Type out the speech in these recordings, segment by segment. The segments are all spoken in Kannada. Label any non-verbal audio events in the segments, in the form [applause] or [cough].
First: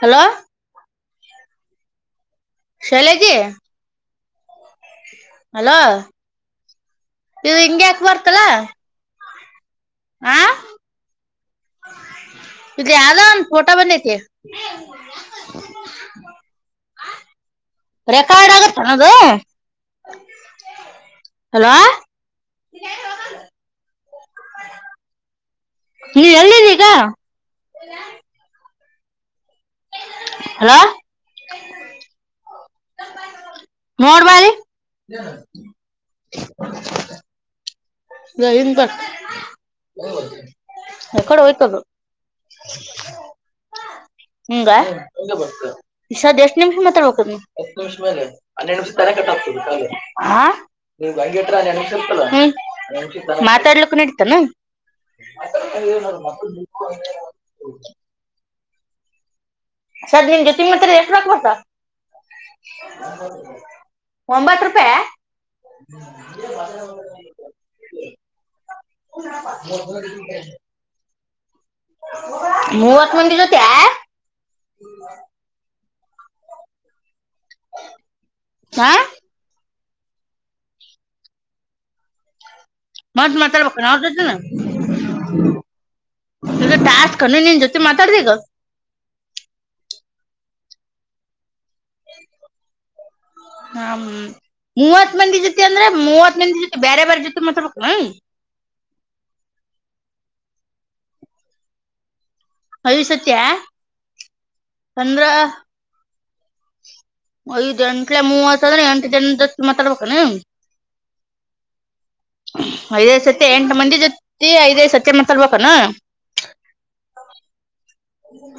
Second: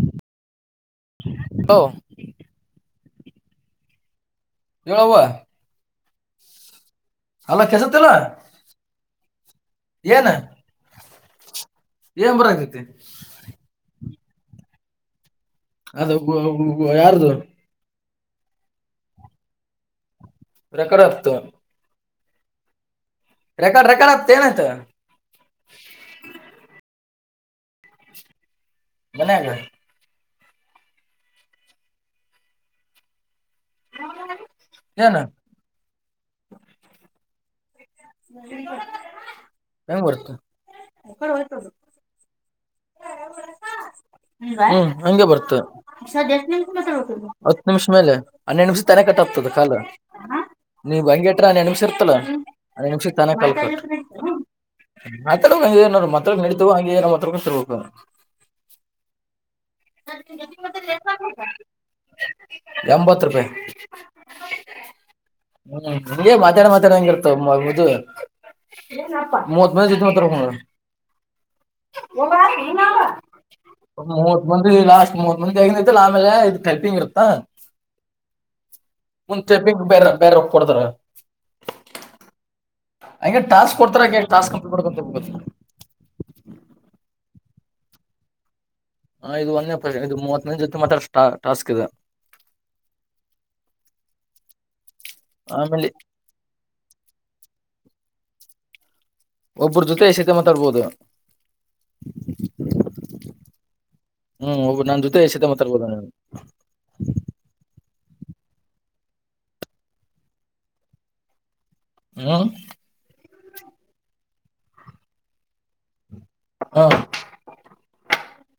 ಹಲೋ ಹ ಶಲೆಗೆ ಹೇಳವ್ವ ಅಲೋ ಇವು ಅಲ್ಲ ಹಿಂಗಗೆ ಯಾಕ್ ಬರ್ತಲ್ಲ ನು ಇೆ ಆದಲನ್ ಫೋಟಾ ಬನೆತ ಹ ಯಾರದುು ರೆಕಾರ್ಡ್ ಆಗತ್ತ ನದು ರಕಗ್ತ ಹ ರೆಕಾರ್ಡ್ ಆತ್ ಏನಾಯ್ತ ನೀ ಎಲ್ಲಿದ್ದೀಗ ಎಲ್ಲ ಮನಾಗ ಹಲೋ ಮೋಡ್ ಬಾರಿ ಏನ ಇ ಹೆಂಗ್ ಬರ್ತ ಒ ಕಡೆ ಹೋ್ತದು ಹಸ ಹಿಂಗ ಹ್ಮ್ ಹಂಗೆ ಬರ್ತ ಸದ್ ಎಷ್ಟ್ ನಿಮಿಷ ಮಾತಾಡ್ಬೇಕು ನೀ ಹತ್ತು ನಿಮಿಷ ಮೇಲೆ ಹನ್ನೆಡು ನಿಮಿಷ ಮ ಕಟ್ಟ ಆಗ್ತದೆ ಕಾಲ ಆ ನೀವು ಹಂಗಗೆಟ್ರ ನ ನಿಮಸ ಇರ್ತಲ್ಲ ಹ್ಮ್ ಅ ನಿಸ ತಾನೇ ಮಾತಾಡ್ಲಿಕ್ ಕಲ್ಕು್ತನ ನಡೀತಾನ ಮತ್ರಳ ನಡತವ ಹಂಗ ಹಾ ಸ ನಿಮಗೆತಿ ಮತ್ತ ಎಷ್ಟ ರಕ್ಬೇಕಸ ಎಂಬತ್ ರೂಪಾಯಿ ಒಂಬತ್ತು ರೂಪಾಯ ಹ್ಮ್ ನಿಗೆ ಮಾತಾಡ ಮಾತಾಡ ಹಂಗಿ ಇರ್ತದು ಮತ್ ಮ ಜತ್ರ ಹಣ ಮೂವತ್ ಮಂದಿ ಜೊತೆ [inaudible] ಒಂದ ಲಾಸ್ಟ್ ಮೂವತ್ ಮಂದಿ ಆಗಿೈಐತ್ತು ಆಮೇಲೆ ಇದು ತಪಂಗಿತ್ತೆ ಹ ಹಾ ಮುಚೆ ಬೇರೆ ಬೇರೆ ಒ ಕೊಡ್ತಾರ ಮ ಹಂಗೆ ಮಾತ್ರ ಟಾಸ್ಕ್ ಕೊಡ್ತಾರ ಹಾಗೆ ಟಾಸ್ಕ್ ಕಂಪ್ಲೀಟ್ ಮಾಡ್ಕೊಂತ ಹೋಗ್ಬೇಕು ಬಾವತ ಸ್ ಕಣ ನೀನ್ ಜೊತೆ ಮಾತಾಡ್ದಿಗ ಹಾ ಇದು ಒಂದೇ ಪ ಇದು ಮೂವತ್ತನೇ ಜೊತೆ ಮಾತ್ರ ಟಾಸ್ಕ್ ಇದೆ ಹ ಮೂವತ್ ಮಂದಿ ಜೊತೆ ಅಂದ್ರೆ ಆಮೇಲೆ ಮೂವತ್ ಮಂದಿ ಜೊತೆ ಬೇರೆ ಬೇರೆ ಜೊತೆ ಮಾತಾಬೇಕು ಹ ಒಬ್ಬ್ರ ಜೊತೆ ಸೀತೆ ಮಾತಾಡ್ಬೋದು ಐದ್ ಸತ್ಯ ಹ್ಮ್ ಒಬ್ಬ ನಾನ್ ಜೊತೆ ಅಂದ್ರ ಸತೆ ಮಾತಾರ್ಬೋದ ಇ ಮೂ ವರ್ಸ ಅಟ ಮಾತಬೇಕಬೇಕಾನ ಹ್ಮ್ ಐದೈದು ಸತಿ ಎಂಟು ಮಂದಿ ಜೊತಿ ಐದೈದ್ ಸತಿ ಮಸರ್ಬೇಕಾನ ಹಾ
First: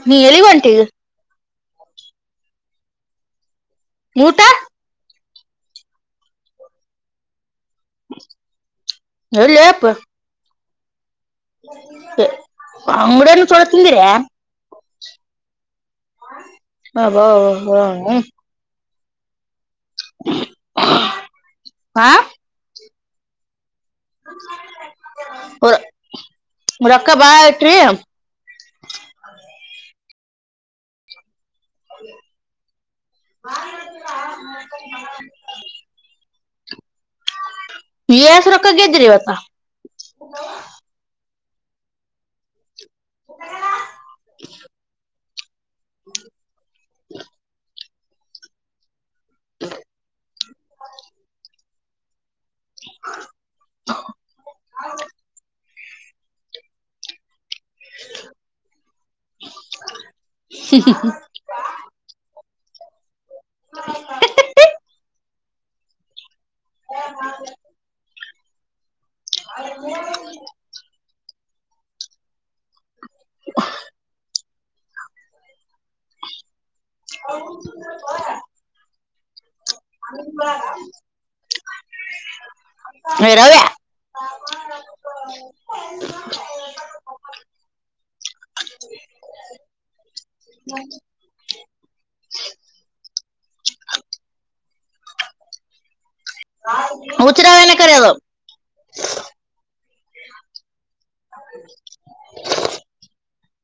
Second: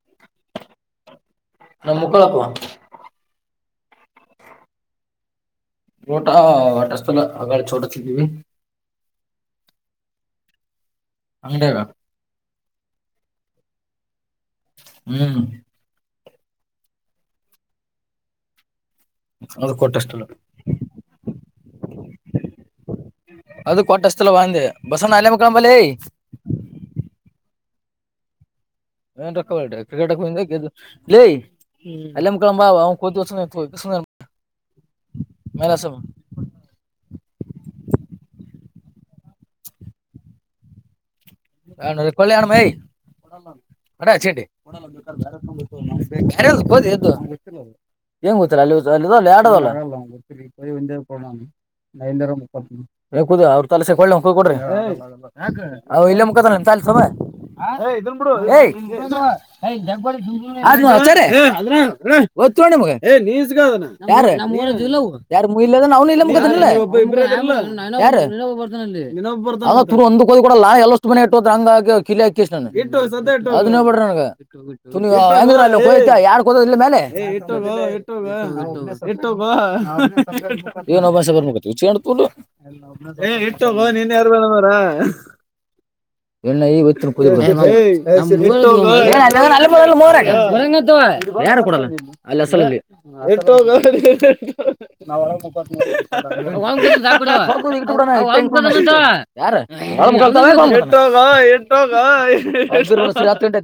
ನೀ ಎಲ್ಲಿ ಬಂಟಿಗ ನಮ್ಮ ಮುಕ್ಕಳಪ್ಪು ಮೂಟ ರೋಟ ಹೊಟಷ್ಟತಲ್ಲ ಹೇಳಪ್ಪ ಅಂಗಡಿಯಾಗ ಅಂಗಡನು ಸೋಡ ತಿಂದಿರ ಹ್ಮ್ ಹಬ ಅದು ಕೊಟ್ಟಷ್ಟಲ್ಲ ಹಾ ಅದು ಕೊಟ್ಟಷ್ಟಲ್ಲ ಅಂದೆ ಬಸಣ್ಣ ಅಲ್ಲೇ ಮಕ್ಕಳಂಬಲೇ ರಕ್ಕಬಷ್ಟೀ ಹ ರ ಕ್ರಿಕ ಹ ಹ್ಮ ಎಮ ಕಳ ಭಾವ ಹ ಕೊೋತಸು ಮ [inaudible] ವಿಸ್ ರಕ್ಕ ಗ್ದ್ರೀವತ್ತ ಹ ಕಲ್ಾಣ ಕ ಎಂ ಹ ಹೋದು ಎ ಂಗ ಗೊತ್ತಲ್ಲ ಅಲ್ಲಿ ಅ ಕುದ ಅವ್ರರು ತಲಸೆಳ್ಳ ಕೊಡ್ರಿ ಇ ಂತ ಸಮೆ ಹ ಮ ನೀ ಯ ಯಾರು ಮುಗಿಲ್ಲ ಅದ್ರ ನನು ಇಲ್ಲ ಮು ಯಾರ ಒಂದಡಾ ಎಲ್ಲ ಮನೆ ಇಟ್ಟುೋದ ಹಂಗ ಹಾಕ ಕಿ ಹಾಕಷ್ಟ ಅದೋಡ ನನ ತ ಯಾರ್ ಕದದ ಮೇಲೆ ಏನ್ ಅ ಭಷ ಬರ್ಬೇಕತ್ತಚಣತ ಎಲ್ಲ ಏ ರವ್ಯ ಇಟ್ಟೋಗೋ ನೀನ್ ಯಾರ ಬಮ್ಮಾರ ಎ್ಣಿತರ ಗತ್ತವ ಯಾರು ಕೊಡಲ್ಲ ಅಲ್ಲಿ ಅಸಲಲ್ಲಿ ಹುಚ್ಚ ರವ್ಯನ ಕರೆಯೋದು ನ ಜ ಡ ಯಾರ ಎೋಗ ಎಂಟೋಗಂಟ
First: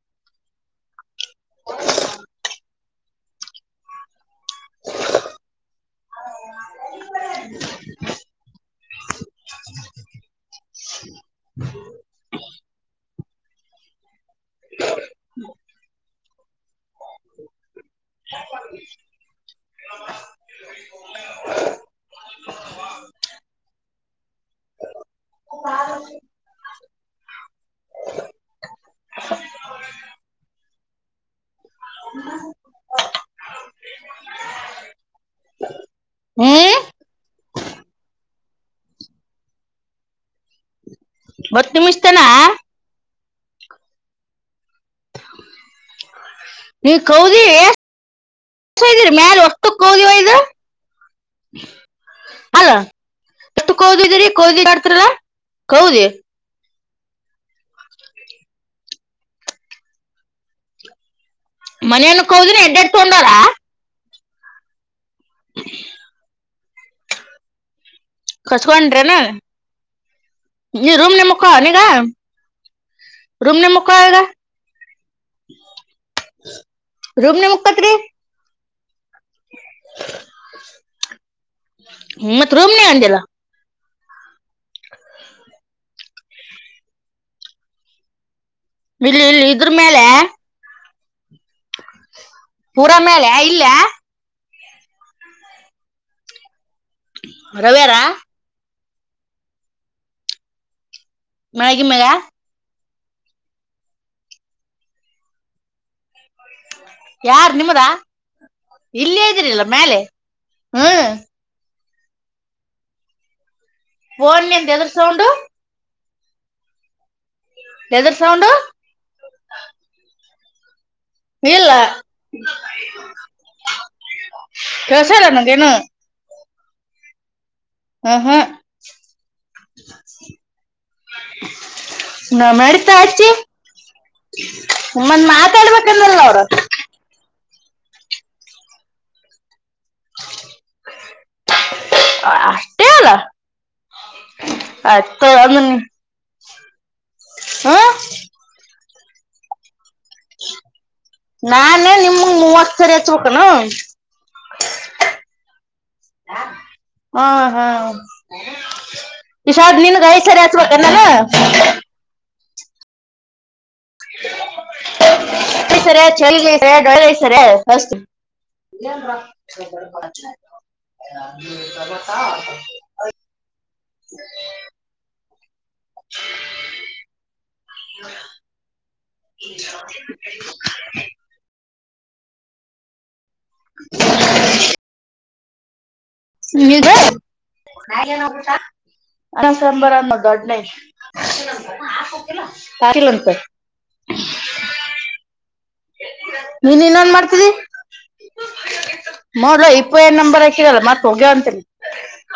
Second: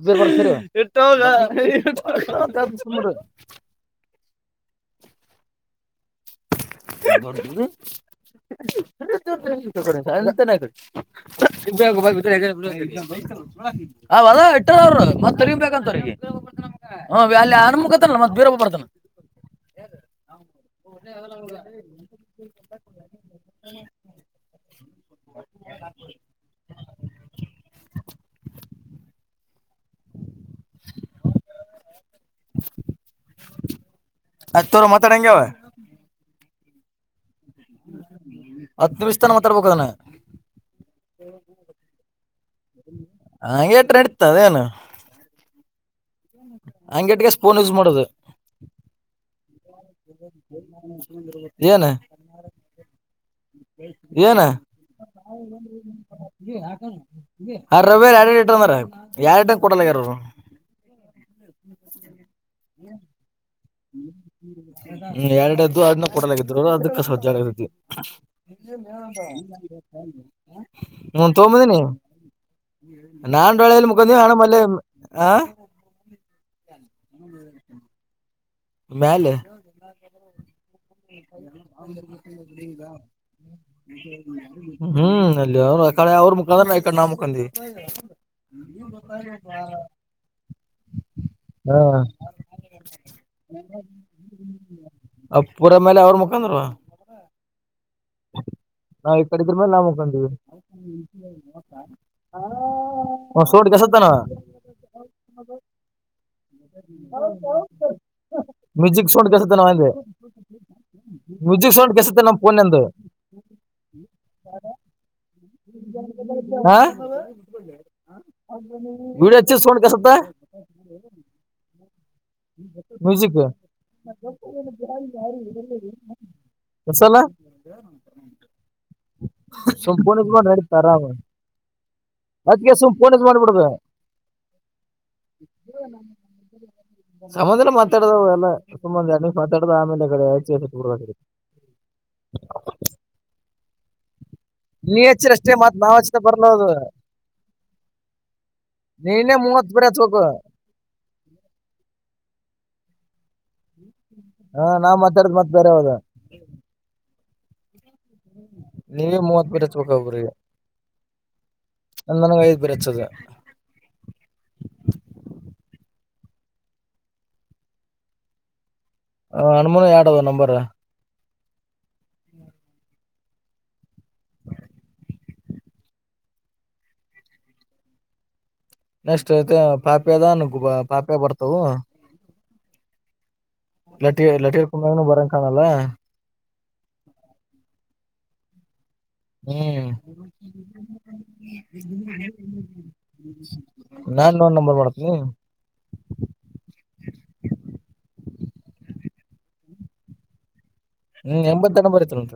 ಹೋಗ ಸುರು [inaudible] ಡ ಇ ಗೋಪಲ್ ಅವದ ಇಟ್ಟ ಅವರು ಮತ್ ತರಿಬೇಕಂತ ಅವ್ರಿಗೆ ಹ ಅಲ್ಲಿ ಅನು ಮುಖತನ ಮತ್ ಬೀರಬ್ಬ ಬರ್ತಾನ [inaudible] [inaudible] [inaudible] ಅ ತೋರ ಮತ ರಂಗೆಾವ ಹ್ಮ ಹತ್ತು ನಿಮಿಷ ತಾನ ಮಾತಾಡ್ಬೇಕ ಅದನ್ನ ಬತ್ತ ನಿ ಮುಿಸ್ತನಾ ಹಗೆ ಎಟ್ರ ಇಡ್ತದೇಏನು ನೀ ಕೌದಿರಿ ಯೂಸ್ ಮಾಡೋದು ಮ್ಯಾಲ ಕೌದಿ ಒಯ್ದು ಅಲ್ಲ [inaudible] ಎಷ್ಟು ಕೌದಿದ್ದೀರಿ ಏನು ಕೌದಿ ಮಾಡಡ್ತರಾ ಕೌದಿ ರವಾರ್ ಎರರ ಐಟರ್ ಅಂದ್ರ ಯಾರ್ಟ ಕೊಡಲ್ಲ ಯಾರರು [inaudible] ಮನೆಯನ ಹೋದ್ರೆ ಎಡ್ಡೆಡ್ ತಗೊಂಡಾರ ಹ್ಮ್ ಎರಡದ್ದು ಅದನ್ನ ಕೊಡಲಾಗಿದ್ರು ಅದಕ್ಕೆ ಸಜ್ಜಗದೊ ಕಸ್ಕೊಂಡ್ರೇನ ನೀ ರೂಮ್ ಹೂ ನಿಮ್ಮಕ್ಕ ತೊಗೊಂಡು ನೀಗ ಬಂದಿನ್ ರೂಮ್ ನಾನಟಳೆಯಲ್ಲಿ ನಿಮ್ಮಕ್ಕ ಈಗ ಮುಗಂದ ಹಾನ ಮಲ್ಲ ಹ [unintelligible] ರೂಮ್ನಾಗ ಮಲ್ಕೊಳ್ತೀರಾ ಮೇಲೆ ಹ [unintelligible] ಅಂದಿಲ್ಲ ಹ್ಮ್ ಅಲ್ಲಿ ಅವ ಆಕಡೆ ಅವ್ರ್ ಮಲ್ಕೊಂಡ್ರೆ ಈ ಕಡೆ ನಾವು ಮಲಗ್ತೀವಿ ಇಲ್ಲಿ ಇಲ್ಲಿ ಇದ್ರ ಮೇಲೆ ಹ್ಮ ಪೂರಾ ಮೇಲೆ ಇಲ್ಲ ಅ ಪುರ ಮೇಲೆ ಅವ್ರ್ ಮಲ್ಕೊಳ್ತಾರೆ ರವಿ ಅವರ ನಾವವು ಈ ಕಡೆ ಇದ್ರ ಮೇಲೆ ನಾವು ಮಲ್ಕೊಳ್ತೀವಿ ಮಳಗಿ ಮೇಲೆಯೇ ಹ ಸೋಟ್ ಕೆಸತಾನ [unintelligible] ಹೌದು ಯಾರ್ ನಿಮ್ಮದ ಹೌದು ಮ್ಯೂಸಿಕ್ ಇಲ್ಲೇ ಸೌಂಡ್ ಇದ್ರಿಲ್ಲ ಕೇಳುತ್ತಾ ಮೇಲೆ ಹ್ಮ್ ಮ್ಯೂಸಿಕ್ ಸೌಂಡ್ ಕೇಳಿಸುತ್ತ ನನ್ನ ಪೋನ್ಡು ಫೋನ್ಆಗ ಎದ್ರ ಸೌಂಡು ಹಾ ಎದ್ರ ಸೌಂಡು ವಿಡಿಯೋ ಹಚ್ಚಿರೊ ಸೌಂಡ್ ಕೇಳಿಸುತ್ತ ಇಲ್ಲಾ ಮ್ಯೂಸಿಕ್ ಕೆಲ್ಸ ಇಲ್ಲ ನಂಗೇನು ಕೆಲಸಲ್ಲ ಹಾ ಹಾ ಸ ಪಣ ನಡತರಾಮ [unintelligible] ನಡೀತಾ ಅಜ್ಜಿ ಒಮ್ಮೆ ಮಾತಾಡ್ಬೇಕಂದಲ್ಲ ಅವರು ಸಮಾಧಾನಕ್ಕೆ ಮಾತಾಡೋದು ಎಲ್ಲಾ ಸುಮ್ಮನೆ [unintelligible] ಹ [inaudible] ನೀ ಹಚ್ಚಿ ರಸ್ತೆ ಮಾತು ನಾವ ಅಚ್ಚಿದರ ಬರಲ್ಲ ಅದು ಹ ನಿನ್ನೆ ಮೂವತ್ ಬೇರೆ ಹಚ್ಬೇಕು ನಾನೇ ನಿಮಗ್ ಮೂವತ್ತು ಸರಿ ಹಚ್ಚಿಬೇಕು ಹಾ ನಾವ್ ಮಾತಾಡದ ಮತ್ ಬೇರೆ ಹಾವದ ಹ್ಮ ಹಾ ನೀವೇ ಮೂವತ್ ಬೇರೆ ಇಶಾದ್ ಹಚ್ಬೇಕು ನಿನ್ಗ ಐ ಒಬ್ರಿಗೆ ಸರಿ ಹಚ್ಬೇಕನ್ನಾನ ನೀ ಹಚ್ಚದೆ [unintelligible] ಇ ಹನುಮನ [inaudible] ಎರಡ್ ಅದ ನಂಬರ್ ಹ [unintelligible] [inaudible] ನೆಕ್ಸ್ಟ್ ಇದೆಲ್ಲ ಆಪ್ ಇದೆ ಆಪಲ್ ಬರ್ತಾವು ಲಟಿಯರ್ ಲಟಿಯರ್ ಕುಮನೂ ಬರಂ ಕಾಣಲ್ಲ ಇದು [inaudible] ಹ್ಮ್ ಹಾಕಿಲ್ಲಂತ ನ ಇನ್ನೊಂದು ನಂಬರ್ ಮಾಡ್ತೀನಿ ನೀನ್ ಇನ್ನೊಂದ್ ಮಾಡ್ತಿದಿ [unintelligible] ಇದೆ ಎರಡ್ ನಂಬರ್ ಹಾಕಿದ್ರೆ ಹ್ಮ್ ಎಂಬತ್ತ ನಂಬರ್ ಐತಂತ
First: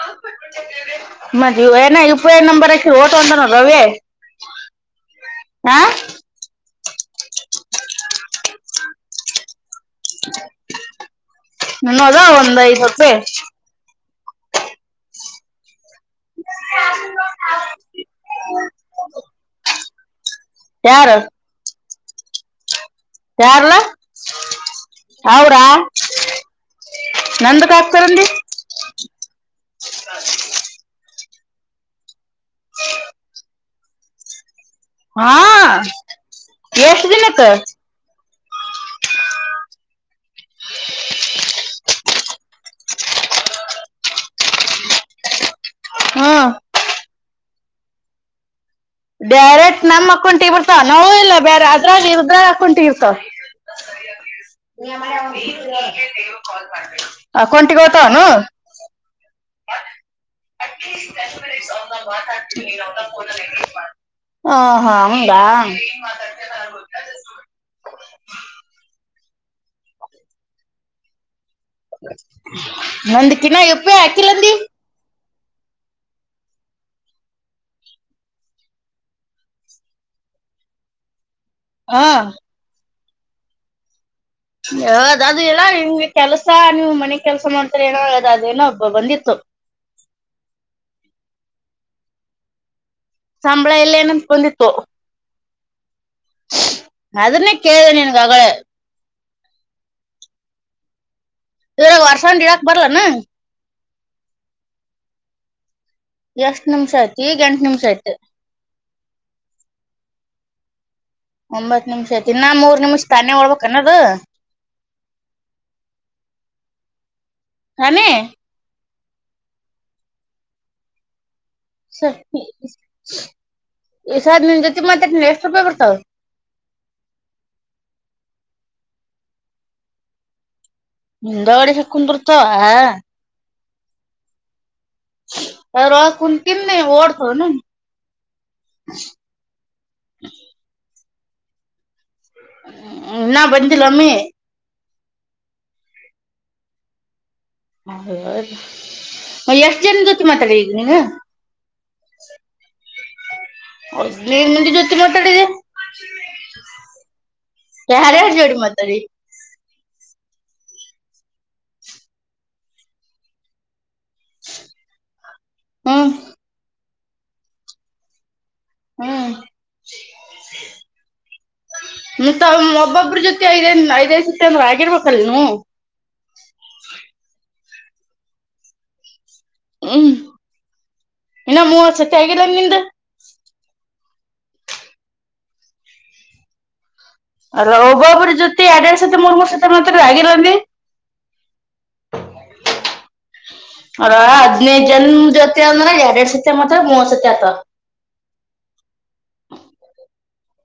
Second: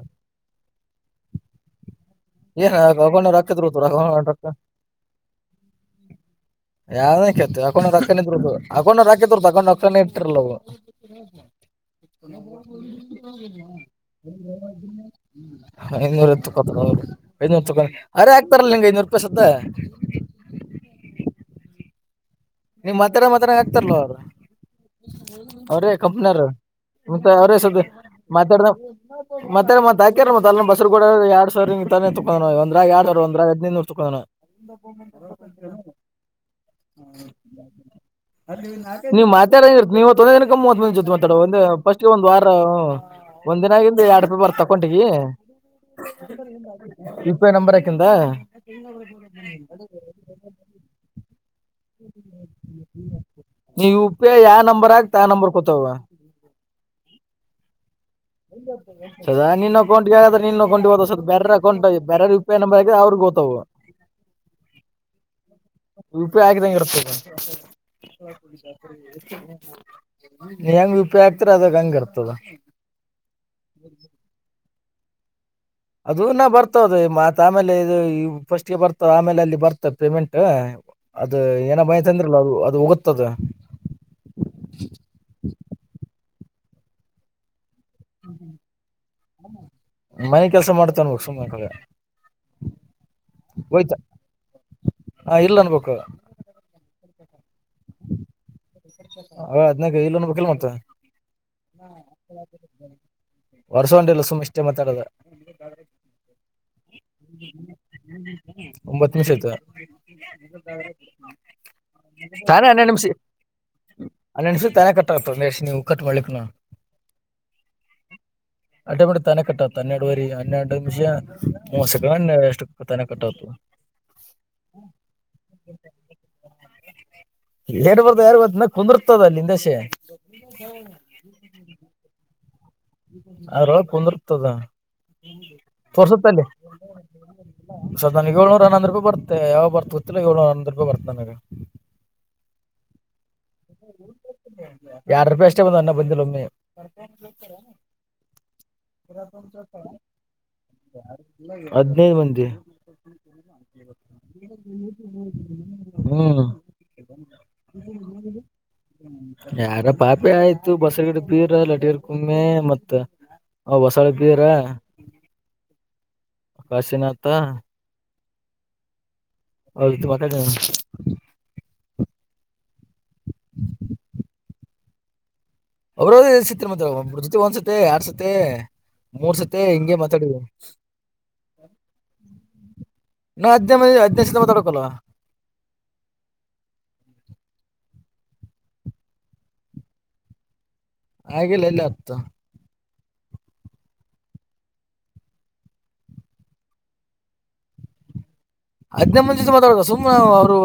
ಏನ್ ಹೋಗ್ತಾ ಅಕೌಂಟ್ ವಂತರೆ ರೊಕ್ಕ ಇದ್ರು ರವಿ ಅಕೌಂಟ್ ರೊಕ್ಕ ಹ ಯಾರ ಕತ್ತ ಹಕೊಂಡ ರಾಕ್ಕ ಇದದದು ಹಕೊಂಡ ರಾಕ ಇದದುದ ಹಕೊಂಡ ತ್ತ ಇತರಲವ ನನ್ನೋದ ಒಂದ್ ಐದ್ ರೂಪಾಯಿ ಹೆಂಗರುತ್ತು ಕೋತಿ ಐದನೂರು ತಕೊಂಡ ಅರೆೇ ಆಗ್ತಾರಲ್ಲ ನಿಂಗೆ ಐದನೂರು ರೂಪಾಯಿ ಸತ್ತ ಯಾರು ನೀಮ್ ಮಾತ್ತಡ ಮಾತ್ರ ಯಾರಲ್ಲ ಹಕ್ತಾರಲ್ಲ ಅವ್ರ ಅವ್ರ ಅವ್ರೇ ಕಂಪನರ್ ಮತ್ತ ಅವ್ರೇ ಸ ನಂದಕ್ ಹಾಕ್ತಾರಂದಿ ಮಾತಾಡ ಮತ್ತೆ ಮತ್ತತ್ ಹಾಕ್ಯಾರ ಮತ್ತ ಅ ಬಸರು ಕೂಡ ಎಡ್ ಸರ್ ನಿಂಗ ತೊಂಡೋ ಒಂದ್ರ ಯಾರ ಒಂದ್ರ ಹದಿನೂ ತಕೋ ಹಾ [unintelligible] ಸ [unintelligible] ನೀವ್ ಮಾತಾಡ ನೀವೊಂದೇ ದಿನಕ ಮೂವತ್ ಜೊತೆ ಮಾತಾಡುವಂದ ಫಸ್ಟ್ ಒಂದ ವಾರ ಒಂದಿನಾಗಿಂದು ಎರಡ್ ರೂಪಿ ಬರ್ತಕ್ಕಂಟಗಿ ಹ್ಮ್ ಇದಕ್ಕೆ ನಂಬರ್ಕಿದು ಡೈರೆಕ್ಟ್ ನಮ್ ಅಕ್ಕೊಂಡಂಟ ಬಿರ್ತ ನೋ ಇಲ್ಲ ಬೇರೆ ಅದ್ರ ಇರುದ್ರ ಹಾಕೌಂಟ ಇರ್ತ ನೀ ಯು ಪಿ ಐ ಯಾ ನಂಬರ್ ಹಾಕ್ತ ಆ ನಂಬರ್ ಕೂತಾವ ಅಕೌಂಟಿಗೆ ಹೊ ಸದಾ ನಿನ್ ಅಕೌಂಟ್ಗೆ ಆದ್ರ ನಿನ್ ಅಕೌಟ್ ಹ ಸ್ವಲ್ ಬೇರೆ ಅಕೌಂಟ್ ಬೇರೆ ರೂಪಿ ನಂಬರ್ ಆಗ್ರೆ ಅವ್ರಿಗೆ ಹತವು ಹ ಹಾ ಹೌದ ರಪಿ ಆಗಿದಂಗಗೆ ಇರ್ತ ನಿ ವಿಪಾಯ ನಂದ ಕಿನ ಯಪ್ಪೆ ಹಾಕಿಲ್ಲಂದಿ ಅದೂ ನ ಬರ್ತಾವದ ಮತ್ ಆಮೇಲೆ ಇದು ಫಸ್ಟ್ ಬರ್ತದ ಆಮೇಲೆ ಅಲ್ಲಿ ಬರ್ತದೆ ಪೇಮೆಂಟ್ ಅದ ಏನ ಬಾಯಿ ಹಾ ತಂದ್ರಲ್ಲ ಅದು ಅದು ಹೋಗುತ್ತದು. ಹೌದ್ ಅದು ಎಲ್ಲಾ ನಿಮಗೆ ಕೆಲ್ಸ ನೀವು ಮನೆ ಕೆಲ್ಸ ಮಾಡ್ ಏನ ಆದ್ ಅದೇನೋ ಬ ಬಂದಿತ್ತು. ಮನೆ ಕೆಲಸ ಮಾಡ್ತೇವೆ ಅನ್ಬೇಕು ಸುಮ್ಮನೆ ಸಂಬಳ ಎಲ್ಲ ಹೋಯ್ತ ಏನಂತ್ ಬಂದಿತ್ತು. ಹಾ ಇಲ್ಲ ಅನ್ಬೇಕು ಅದನ್ನೇ ಕೇಳ್ನೆ ನಿನ್ಗ್ ಅಗಳೆ ಹದ್ನಾಗ ಇಲ್ಲ ಅನ್ಬೇಕಿಲ್ಲ ಮತ್ತ ಇದು ವರ್ಶಾಂದ್ ಇರಾಕ್ ಬರ್ಲಾನ. ವರ್ಷ ಒಂದಿಲ್ಲ ಸುಮ್ ಇಷ್ಟ ಮಾತಾಡದ. ಎಷ್ಟ್ ನಿಮಿಷ ಆಯ್ತು ಈಗ ಎಂಟ ನಿಮಿಷ ಆಯ್ತು ಒಂಬತ್ ನಿಮಿಷ ಆಯ್ತ. ಒಂಬತ್ ನಿಮಿಷ ಐತಿ ಇನ್ನ ಮೂರ್ ನಿಮಿಷ ತಾನೆ ಒಳ್ಬ್ ಹನ್ನೆಸ ತಾನೆ ಕಟ್ ಆತ ನೆಸಿ ನೀವು ಕಟ್ ಮಾಡ್ಲಿಕ್ನ. ನೇ ಅಟೇ ಬಿಡು ತಾನೆ ಕಟ್ಟಾತ್ತು ಹನ್ನೆರಡು ವರಿ ಹನ್ನೆರಡು ನಿಮಿಷ ಮುವತ್ತ್ ಸೆಕೆಂಡ್ ಎಷ್ಟುಕ್ ತಾನೆ ಕಟ್ಟಾತದ. ಈ ಸರ್ ನಿನ್ ಜೊತೆ ಮಾತದ್ನ್ ಎಷ್ಟ್ ರೂಪಾಯಿ ಬರ್ತಾವ್. ಲೇಡಿ ಬರ್ದ ಯಾರು ಬ ನ ಕುಂದಿರ್ತದ ಅಲ್ಲಿಂದೇಸಿ. ಮುಂದಾಡಿದ ಕುಂದುರ್ತ ಆರೋಳಗ್ ಕುಂದುರ್ತದ ಅದ್ರೊಳಗ ತೋರ್ಸತ್ತಲ್ಲಿ. ಕುಂತಿನ್ ಓಡ್ತವನು ಸರ್ ನನ್ಗ್ ಏಳ್ನೂರ ಹನ್ನಂದು ರೂಪಾಯಿ ಬರ್ತೆ ಯಾವ ಬರ್ತ್ ಗೊತ್ತಿಲ್ಲ ಏಳ್ನೂರ್ ಹನ್ನೊಂದ್ ರೂಪಾಯಿ ಬರ್ ನನಗೆ ಹ್ಮ ಇನ್ನ ಬಂದಿಲ್ಲಮ್ಮಿ ಯಾರ್ಡ್ ರೂಪಾಯಿ ಅಷ್ಟೇ ಬಂದ ಇನ್ನ ಬಂದಿಲ್ಲ ಒಮ್ಮೆ. ಆ ಹೊದು ಹದ್ನೈದ್ ಮಂದಿ ಹದಿನೈದು ಮಂದಿ ಜೊತೆ ಮಾತಾಡಿದೆ ಹ್ಮ್ ಯಾರ್ಯರ್ ಜೋಡಿ ಮತ್ ಯಾರ ಪಾಪಿ ಆಯ್ತು ಬಸಗಿದ ಪೀರ ಲಟಿರ್ ಕುಮ್ಮೆ ಮತ್ತ ಹೊಸಳ ಕೀರ ಹ್ಮ್ ಕಾಶೀನಾಥ ಹ್ಮ ಅವ್ರ್ ಜೊತೆ ಮಾತಾಡಿನ್. ಮತ್ತ ಒಬ್ಬೊಬ್ರ್ ಜೊತೆ ಐದ ಐದ್ ಐದ್ ಐದೈಸತಿ ಅಂದ್ರೆ ಆಗಿರ್ಬೇಕಲ್ಲಿ ಹ್ಮ್ ಅವ್ರವ್ರ್ ಎಲ್ ಸಿಕ್ತ್ರ್ ಮತ್ತೆ ಒಬ್ರು ಜೊತೆ ಒಂದ್ಸತಿ ಎರಡ್ ಸತಿ ಮೂರ್ ಸ ತಿ ಹಿಂಗೆ ಹ್ಮ್ ಮಾತಾಡಿದು. ಇನ್ನ ಮೂವತ್ ಸತಿ ಆಗಿಲ್ಲ ನಿಂದು ಇನ್ನು ಹದ್ನೈದ್ ಮಂದಿ ಹದ್ನೈದ್ ಸತಿ ಮಾತಾಡ್ಬಕಲ್ಲ. ಅಲ್ಲ ಒಬ್ಬೊಬ್ರ್ ಜೊತಿ ಏಡೆಡ್ ಸತಿ ಮೂರ್ ಮೂರು ಸತಿ ಮತಾಡಿದ್ರ್ ಆಗಿಲಮ್ಮಿ, ಅಗಿಲ್ ಎಲ್ಲಾತು. ಅವರ ಹದ್ನೈದ ಜನ್ ಜೊತೆ ಅಂದ್ರ ಯಾಡ್ ಎಡ್ ಸತಿ ಮತ್ತ ಮೂವತ್ತ್ ಸತಿ ಆತು. ಹದ್ನನೈದ್ ಮುಂದಿ ಜೊತೆ ಮಾತಾಡ್ಬ ಸುಮ್ನೆ ಅವ್ರು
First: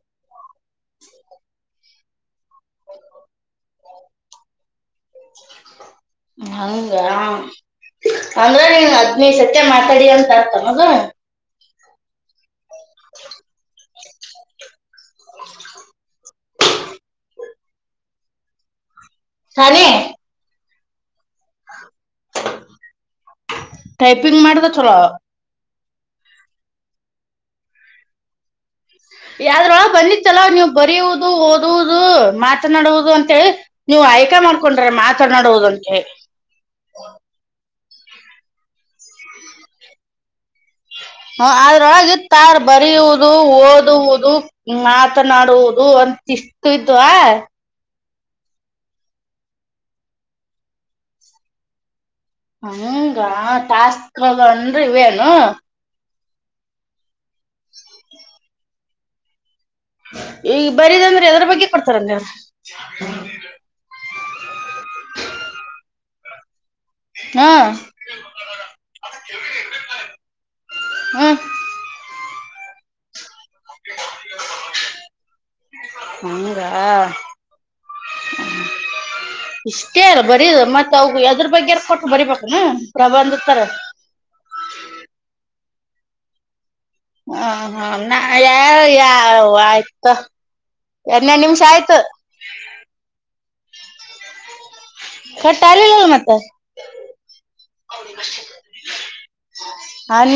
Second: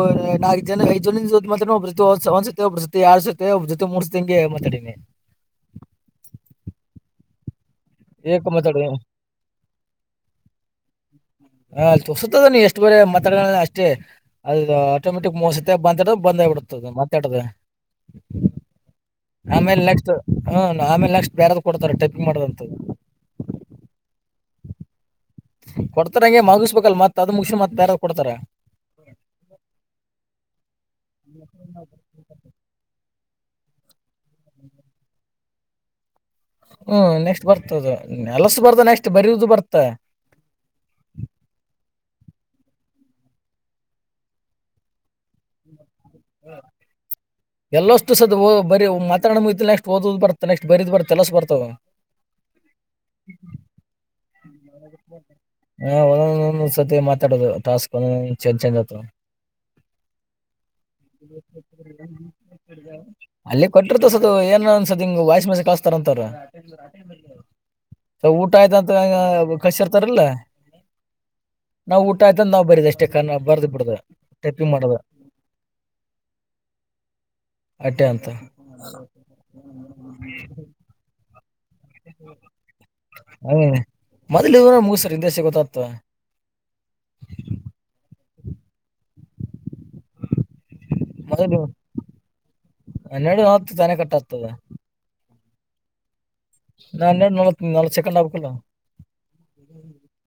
ನಾಲ್ಕ ಜನ ಐದ್ ಜನಿನ್ ಜೊತೆ ಮಾತಾಡ್ಬ ಒಬ್ರು ಒಂದ್ ಸತಿ ಒಬ್ರು ಜೊತೆ ಯಾರ್ಡ್ ಸತಿ ಒಬ್ರು ಜೊತೆ ಮೂರ್ ಸತಿ ಹಿಂಗೆ ಮಾತಾಡಿನಿ. ಹಂಗಾ ಏಕ ಅಂದ್ರ ಮಾತಾಡು ನೀನ್ ಹದ್ನೈದು ಸತಿ ಮಾತಾಡಿಯ ಅಂತಾಯ್ತು [unintelligible] ಹ ಅಲ್ ತೋರ್ಸುತ್ತದ ನೀ ಎಷ್ಟು ಬೇರೆ ಮತಡಿಯ ಅನ್ ಅಷ್ಟೇ. ಅದ ಆಟೋಮೆಟಿಕ್ ಮೋಸತ ಬಂದಾಡ ಬಂದೇ ಬಿಡ್ತದ ಮತ್ತಾಡದೆ. ಆಮೇಲೆ ತಾನೇ ನೆಕ್ಸ್ಟ್ ಹ್ಮ ಆಮೇಲೆ ನೆಕ್ಸ್ ಬ್ಯಾರೆದು ಕೊಡ್ತಾರೆ ಟೈಪಿಂಗ್ ಮಾಡುದಂತದ್- ಟೈಪಿಂಗ್ ಮಾಡಿದ ಚಲೋ ಕೊಡ್ತಾರ ಹಂಗೆ ಮಗಿಸ್ಬೇಕಲ್ ಮತ್ತದು ಮುಗಸುದ್ರ್ ಮತ್ ಬ್ಯಾರೆದ್ ಕೊಡ್ತಾರೆ. ಯದ್ರೊಳಗ್ ಬಂದಿತ್ತಲ್ಲ ನೀವು ಬರೆಯುವುದು ಓದುವುದು ಮಾತನಾಡುವುದು ಅನ್ ನೀವು ಆಯ್ಕೆ ಮಾಡ್ಕೊಂಡ್ರೆ ಮಾತಾನಾಡುವುದಂತೆಳ್ ಹ್ಮ್ ಬರ್ತದ ಎಲ್ಲಸು ಬರ್ತ ನೆಕ್ಸ್ಟ್ ಬರಿಯುದು ಬರ್ತ. ಹ ಅದ್ರೊಳಗೆ ತಾರ್ ಬರೆಯುವುದು ಓದುವುದು, ಮಾತನಾಡುವುದು ಅನ್ ಚಷ್ಟತುತು ಆ ಸ ಬರಿ ಮಾತಡೋ ಮು ನೆಕ್ಸ್ಟ್ ಓದ್ ಬರ್ತ ನೆಕ್ಸ್ಟ್ ಬರೀದ ಬರ್ ಕೆಲಸ ಬರ್ತವೆ ಹಂಗ ಟಾಸ್ಕ್ದನ್ರಿ ಇವೇನು ಹಾ ಸತಿ ಮಾತಾಡೋದು ಟಾಸ್ಕ್ ಒ ಚ ಚಜ್ ಆತ ಈಗ ಬರಿದಂದ್ರೆ ಎದ್ರ ಬಗ್ಗೆ ಕೊಡ್ತಾರ ನೀವ್ರ ಅಲ್ಲಿ ಕೊಟ್ಟರು ಸದು ಏನ್ಸದ ಹಂಗ ವ್ಸ್ ಮ್ಯಸಜ ಕಸ್ತಾರ ಅಂತ ಹಾ ಸ ಊಟ ಆಯ್ತಂತ ರ್ತಾರಲ್ಲ ಹ್ಮ ನಾವು ಊಟ ಆಯ್ತಂದ ನಾ್ ಬರೀದ ಅಷ್ಟೇಣ ಪಾರತಿ ಬಿಡಿದೆ ತಪ್ಪ ಮಾಡದ ಹಂಗಾ ಹ ಅಟ್ಟೆ ಅಂತ ಇಷ್ಟೇ ಅಲ್ಲ ಬರೀ ಮತ್ತ ಅವ ಯದ್ರ ಹ ತರ ಮೊದ್ಲು ಮುಗಸ್ರ ಹಿಂದೆಸ ಗೊತ್ತತ್ ಹ ಹಾ ನಾ ಯಾರ ಯ ಆಯ್ತ ಎರನೇ ಮೊದಲು ನಿಮಿಷ ಆಯ್ತು ನೆರಡು ನವತ್ತು ತನೆ ಕಟ್ಟಾಗ್ತದೆ ಟ್ಟ ಆಲ್ಲಿಲ್ಲಲ್ಲ ಮತ್ತ ನಾನ್ನೆ ನಲ್ ನಾಲ್ಕ ಸೆಕೆಂಡ್ ಆಗ್ಕಲ್ಲ ಹನ್